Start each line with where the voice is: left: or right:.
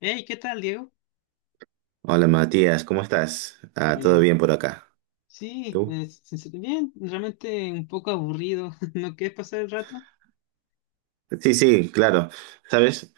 left: Hey, ¿qué tal, Diego?
right: Hola Matías, ¿cómo estás? Ah, ¿todo
left: Eh,
right: bien por acá?
left: sí,
right: ¿Tú?
left: bien, realmente un poco aburrido. ¿No quieres pasar el rato?
right: Sí, sí, claro. ¿Sabes?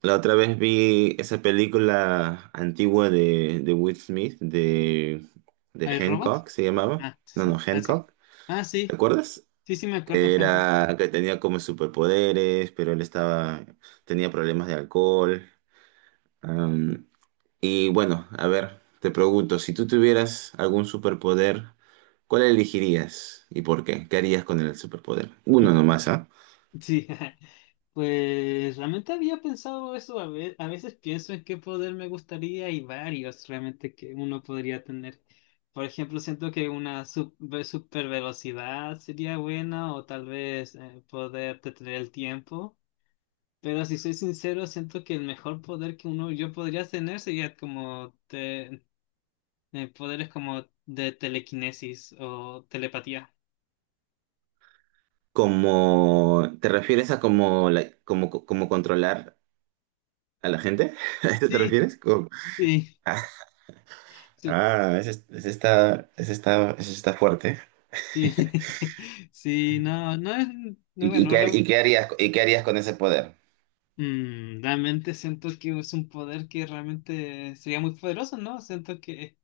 right: La otra vez vi esa película antigua de Will Smith, de
left: ¿Al robot?
right: Hancock, se llamaba.
left: Ah,
right: No,
left: sí, sí,
right: no,
left: ah, sí.
right: Hancock.
left: Ah,
right: ¿Te
left: sí,
right: acuerdas?
left: sí, sí, me acuerdo,
right: Que
left: Hancock.
right: era que tenía como superpoderes, pero él estaba, tenía problemas de alcohol. Y bueno, a ver, te pregunto, si tú tuvieras algún superpoder, ¿cuál elegirías y por qué? ¿Qué harías con el superpoder? Uno
left: Mm,
right: nomás, ¿ah?
left: Sí. Pues realmente había pensado eso. A veces pienso en qué poder me gustaría y varios realmente que uno podría tener. Por ejemplo, siento que una super velocidad sería buena o tal vez poder detener el tiempo. Pero si soy sincero, siento que el mejor poder que uno yo podría tener sería como poderes como de telequinesis o telepatía.
right: Como, ¿te refieres a como, como, como controlar a la gente? ¿A eso te
left: Sí,
right: refieres? Como...
left: sí,
right: Ah,
left: sí,
right: ah, ese está fuerte.
left: sí. Sí, no, no es, no,
right: ¿Y, y
left: bueno,
right: qué,
left: re-
right: y qué harías, y qué harías con ese poder?
left: mm, realmente siento que es un poder que realmente sería muy poderoso, ¿no? Siento que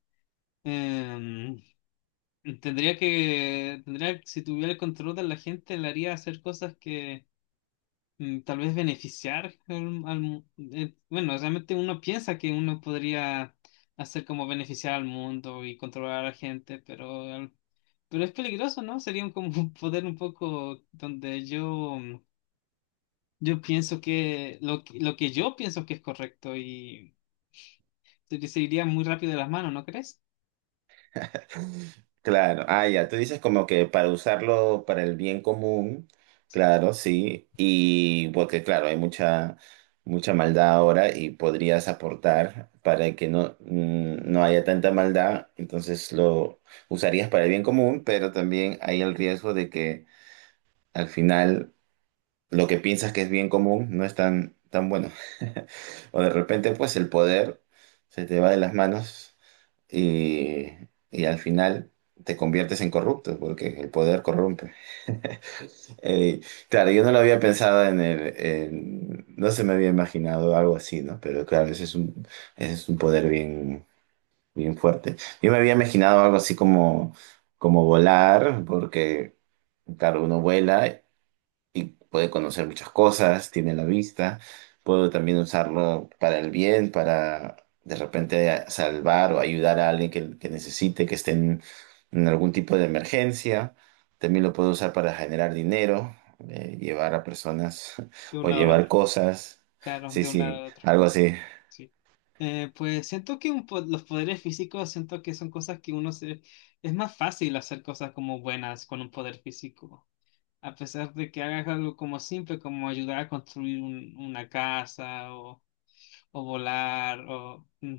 left: em, tendría, si tuviera el control de la gente, le haría hacer cosas que mm, tal vez beneficiar al- al mu- bueno, realmente uno piensa que uno podría hacer como beneficiar al mundo y controlar a la gente, pero es peligroso, ¿no? Como un poder un poco donde yo pienso que yo pienso que es correcto y se iría muy rápido de las manos, ¿no crees?
right: Claro, ah, ya, tú dices como que para usarlo para el bien común, claro, sí, y porque claro, hay mucha, mucha maldad ahora y podrías aportar para que no, no haya tanta maldad, entonces lo usarías para el bien común, pero también hay el riesgo de que al final lo que piensas que es bien común no es tan, tan bueno. O de repente, pues el poder se te va de las manos y, y al final te conviertes en corrupto, porque el poder corrompe. Eh, claro, yo no lo había pensado en el, no se me había imaginado algo así, ¿no? Pero claro, ese es un poder bien, bien fuerte. Yo me había imaginado algo así como, como volar, porque, claro, uno vuela y puede conocer muchas cosas, tiene la vista, puedo también usarlo para el bien, para de repente salvar o ayudar a alguien que necesite, que esté en algún tipo de emergencia. También lo puedo usar para generar dinero, llevar a personas
left: De un
right: o
left: lado al
right: llevar
left: otro.
right: cosas.
left: Claro,
right: Sí,
left: de un lado
right: sí,
left: al otro.
right: algo así.
left: Sí. Pues siento que los poderes físicos, siento que son cosas que uno se... Es más fácil hacer cosas como buenas con un poder físico, a pesar de que hagas algo como simple, como ayudar a construir una casa o volar o... mm,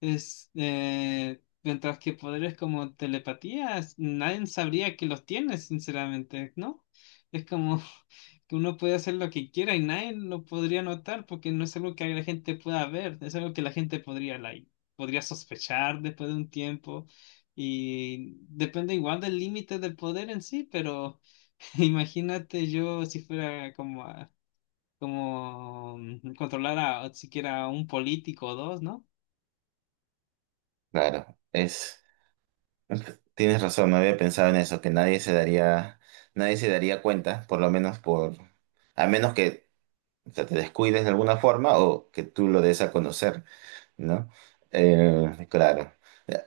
left: es, eh, mientras que poderes como telepatías, nadie sabría que los tiene, sinceramente, ¿no? Es como que uno puede hacer lo que quiera y nadie lo podría notar porque no es algo que la gente pueda ver, es algo que la gente podría, like, podría sospechar después de un tiempo y depende igual del límite del poder en sí, pero imagínate yo si fuera como controlar a siquiera a un político o dos, ¿no?
right: Claro, es, tienes razón, no había pensado en eso, que nadie se daría, nadie se daría cuenta, por lo menos por, a menos que o sea, te descuides de alguna forma o que tú lo des a conocer, ¿no? Claro.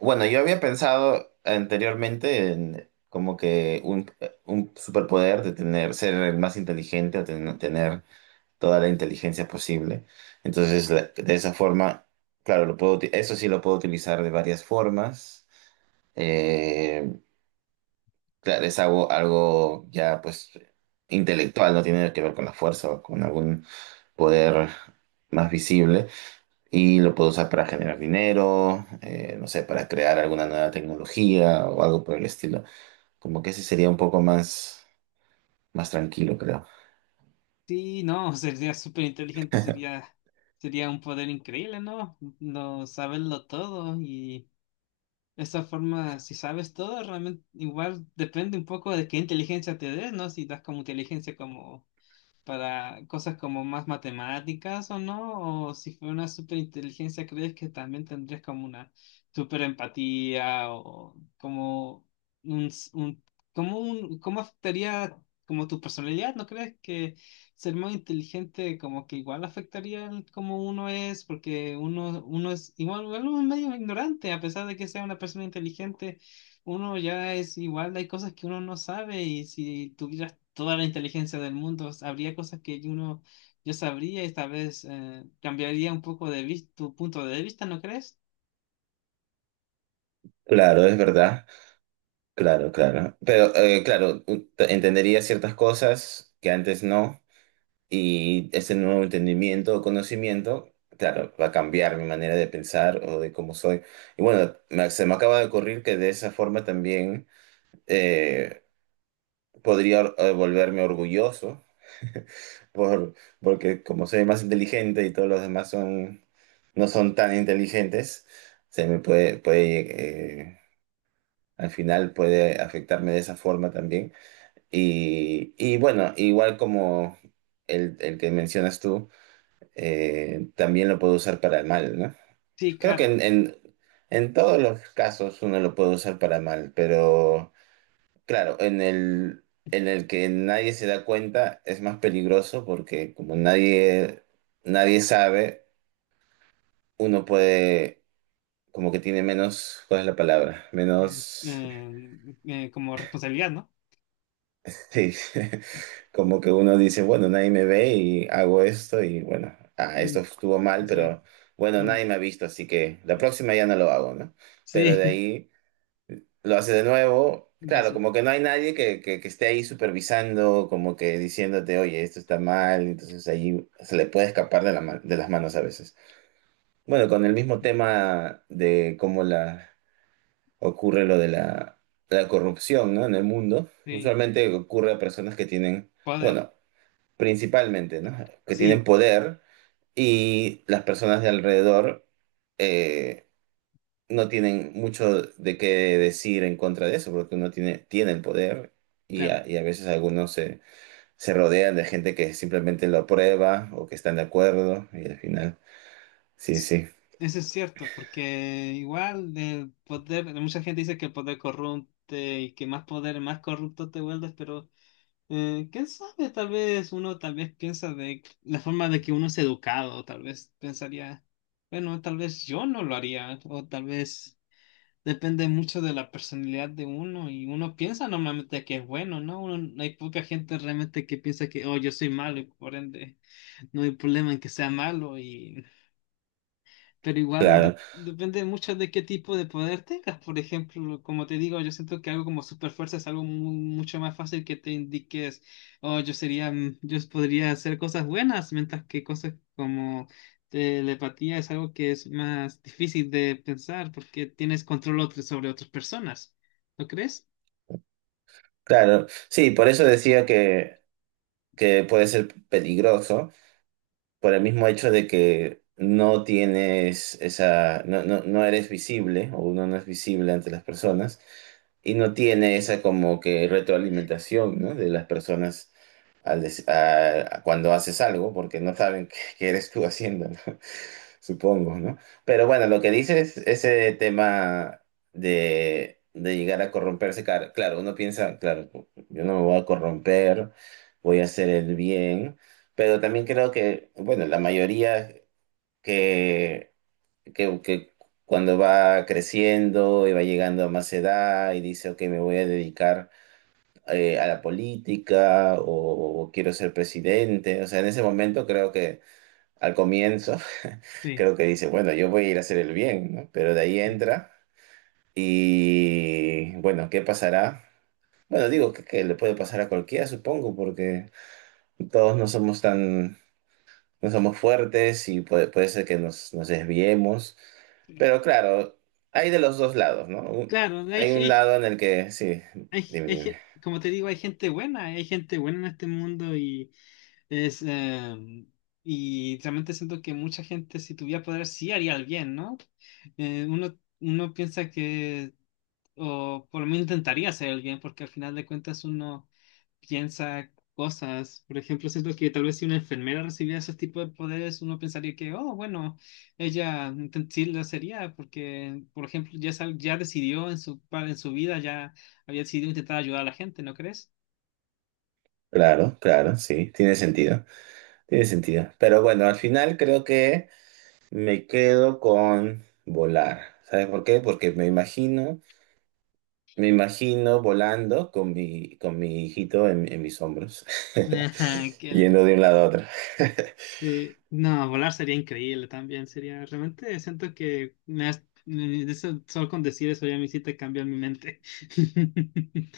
right: Bueno, yo había pensado anteriormente en como que un superpoder de tener, ser el más inteligente o tener toda la inteligencia posible. Entonces, de esa forma, claro, lo puedo, eso sí lo puedo utilizar de varias formas. Eh, Claro, es algo, algo ya pues intelectual, no tiene que ver con la fuerza o con algún poder más visible. Y lo puedo usar para generar dinero, no sé, para crear alguna nueva tecnología o algo por el estilo. Como que ese sería un poco más, más tranquilo, creo.
left: Sí, no, sería súper inteligente, sería un poder increíble, ¿no? No saberlo todo y esa forma, si sabes todo, realmente igual depende un poco de qué inteligencia te des, ¿no? Si das como inteligencia como para cosas como más matemáticas o no, o si fuera una superinteligencia, ¿crees que también tendrías como una superempatía o como un, s- un- como un, cómo afectaría como tu personalidad? ¿No crees que ser muy inteligente como que igual afectaría el cómo uno es? Porque uno es igual, igual uno es medio ignorante, a pesar de que sea una persona inteligente, uno ya es igual, hay cosas que uno no sabe y si tuvieras toda la inteligencia del mundo, habría cosas que uno yo sabría y tal vez cambiaría un poco de tu punto de vista, ¿no crees?
right: Claro, es verdad. Claro, claro. Pero claro, entendería ciertas cosas que antes no. Y ese nuevo entendimiento o conocimiento, claro, va a cambiar mi manera de pensar o de cómo soy. Y bueno, se me acaba de ocurrir que de esa forma también eh, podría volverme orgulloso, por, porque como soy más inteligente y todos los demás son, no son tan inteligentes, se me puede, puede al final puede afectarme de esa forma también. Y bueno, igual como el que mencionas tú también lo puedo usar para el mal, ¿no?
left: Sí,
right: Creo que
left: claro.
right: en todos los casos uno lo puede usar para mal, pero claro, en el que nadie se da cuenta es más peligroso porque como nadie, nadie sabe, uno puede, como que tiene menos, ¿cuál es la palabra?
left: eh,
right: Menos...
left: eh, Como responsabilidad, ¿no?
right: Sí, como que uno dice, bueno, nadie me ve y hago esto y bueno, ah, esto
left: Mm,
right: estuvo mal,
left: sí.
right: pero bueno,
left: Mm,
right: nadie me ha visto, así que la próxima ya no lo hago, ¿no? Pero de
left: sí.
right: ahí lo hace de nuevo,
left: Lo
right: claro,
left: sé.
right: como que no hay nadie que esté ahí supervisando, como que diciéndote, oye, esto está mal, entonces ahí se le puede escapar de de las manos a veces. Bueno, con el mismo tema de cómo la, ocurre lo de la, la corrupción, ¿no? En el mundo,
left: Sí,
right: usualmente ocurre a personas que tienen...
left: poder.
right: Bueno, principalmente, ¿no? Que tienen
left: Sí,
right: poder y las personas de alrededor eh, no tienen mucho de qué decir en contra de eso, porque uno tiene, tiene el poder
left: claro.
right: y a veces algunos se, se rodean de gente que simplemente lo aprueba o que están de acuerdo y al final, sí,
left: Sí.
right: sí,
left: Eso es cierto, porque igual el poder, mucha gente dice que el poder corrompe y que más poder, más corrupto te vuelves, pero ¿quién sabe? Tal vez uno tal vez piensa de la forma de que uno es educado, tal vez pensaría, bueno, tal vez yo no lo haría, o tal vez depende mucho de la personalidad de uno y uno piensa normalmente que es bueno, ¿no? Uno- hay poca gente realmente que piensa que, oh, yo soy malo y por ende no hay problema en que sea malo, pero igual
right: claro,
left: depende mucho de qué tipo de poder tengas. Por ejemplo, como te digo, yo siento que algo como super fuerza es algo mucho más fácil que te indiques, oh, yo podría hacer cosas buenas, mientras que cosas como telepatía es algo que es más difícil de pensar porque tienes control sobre otras personas. ¿No crees?
right: claro, sí, por eso decía que puede ser peligroso. Por el mismo hecho de que no tienes esa, no, no, no eres visible o uno no es visible ante las personas, y no tiene esa como que retroalimentación, ¿no? De las personas al des- a- cuando haces algo, porque no saben qué, qué eres tú haciendo, ¿no? Supongo, ¿no? Pero bueno, lo que dices, ese tema de llegar a corromperse, claro, uno piensa, claro, yo no me voy a corromper, voy a hacer el bien, pero también creo que, bueno, la mayoría que que cuando va creciendo y va llegando a más edad y dice, ok, me voy a dedicar a la política o quiero ser presidente. O sea, en ese momento creo que al comienzo,
left: Sí.
right: creo que dice, bueno, yo voy a ir a hacer el bien, ¿no? Pero de ahí entra y bueno, ¿qué pasará? Bueno, digo que le puede pasar a cualquiera, supongo, porque todos no somos tan no somos fuertes y puede, puede ser que nos, nos desviemos. Pero claro, hay de los dos lados, ¿no? Un...
left: Claro,
right: Hay un lado en el que, sí, dime,
left: hay
right: dime.
left: como te digo, hay gente buena en este mundo y es y realmente siento que mucha gente si tuviera poder sí haría el bien, ¿no? Eh, uno, Uno piensa que, o por lo menos intentaría hacer el bien, porque al final de cuentas uno piensa cosas. Por ejemplo, siento que tal vez si una enfermera recibiera ese tipo de poderes, uno pensaría que, oh, bueno, ella sí lo sería, porque, por ejemplo, ya, ya decidió en su, en su vida, ya había decidido intentar ayudar a la gente, ¿no crees?
right: Claro, claro, sí, tiene sentido, tiene sentido. Pero bueno, al final creo que me quedo con volar. ¿Sabes por qué? Porque me imagino volando con mi hijito en mis hombros,
left: Qué.
right: yendo de un lado a otro.
left: Sí, no, volar sería increíble también, sería realmente siento que me has- me- eso- solo con decir eso ya me hiciste cambiar mi mente.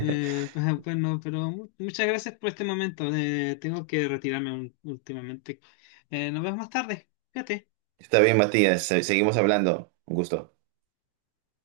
left: Bueno, pero muchas gracias por este momento. Tengo que retirarme últimamente. Nos vemos más tarde. Fíjate.
right: Está bien, Matías, seguimos hablando. Un gusto.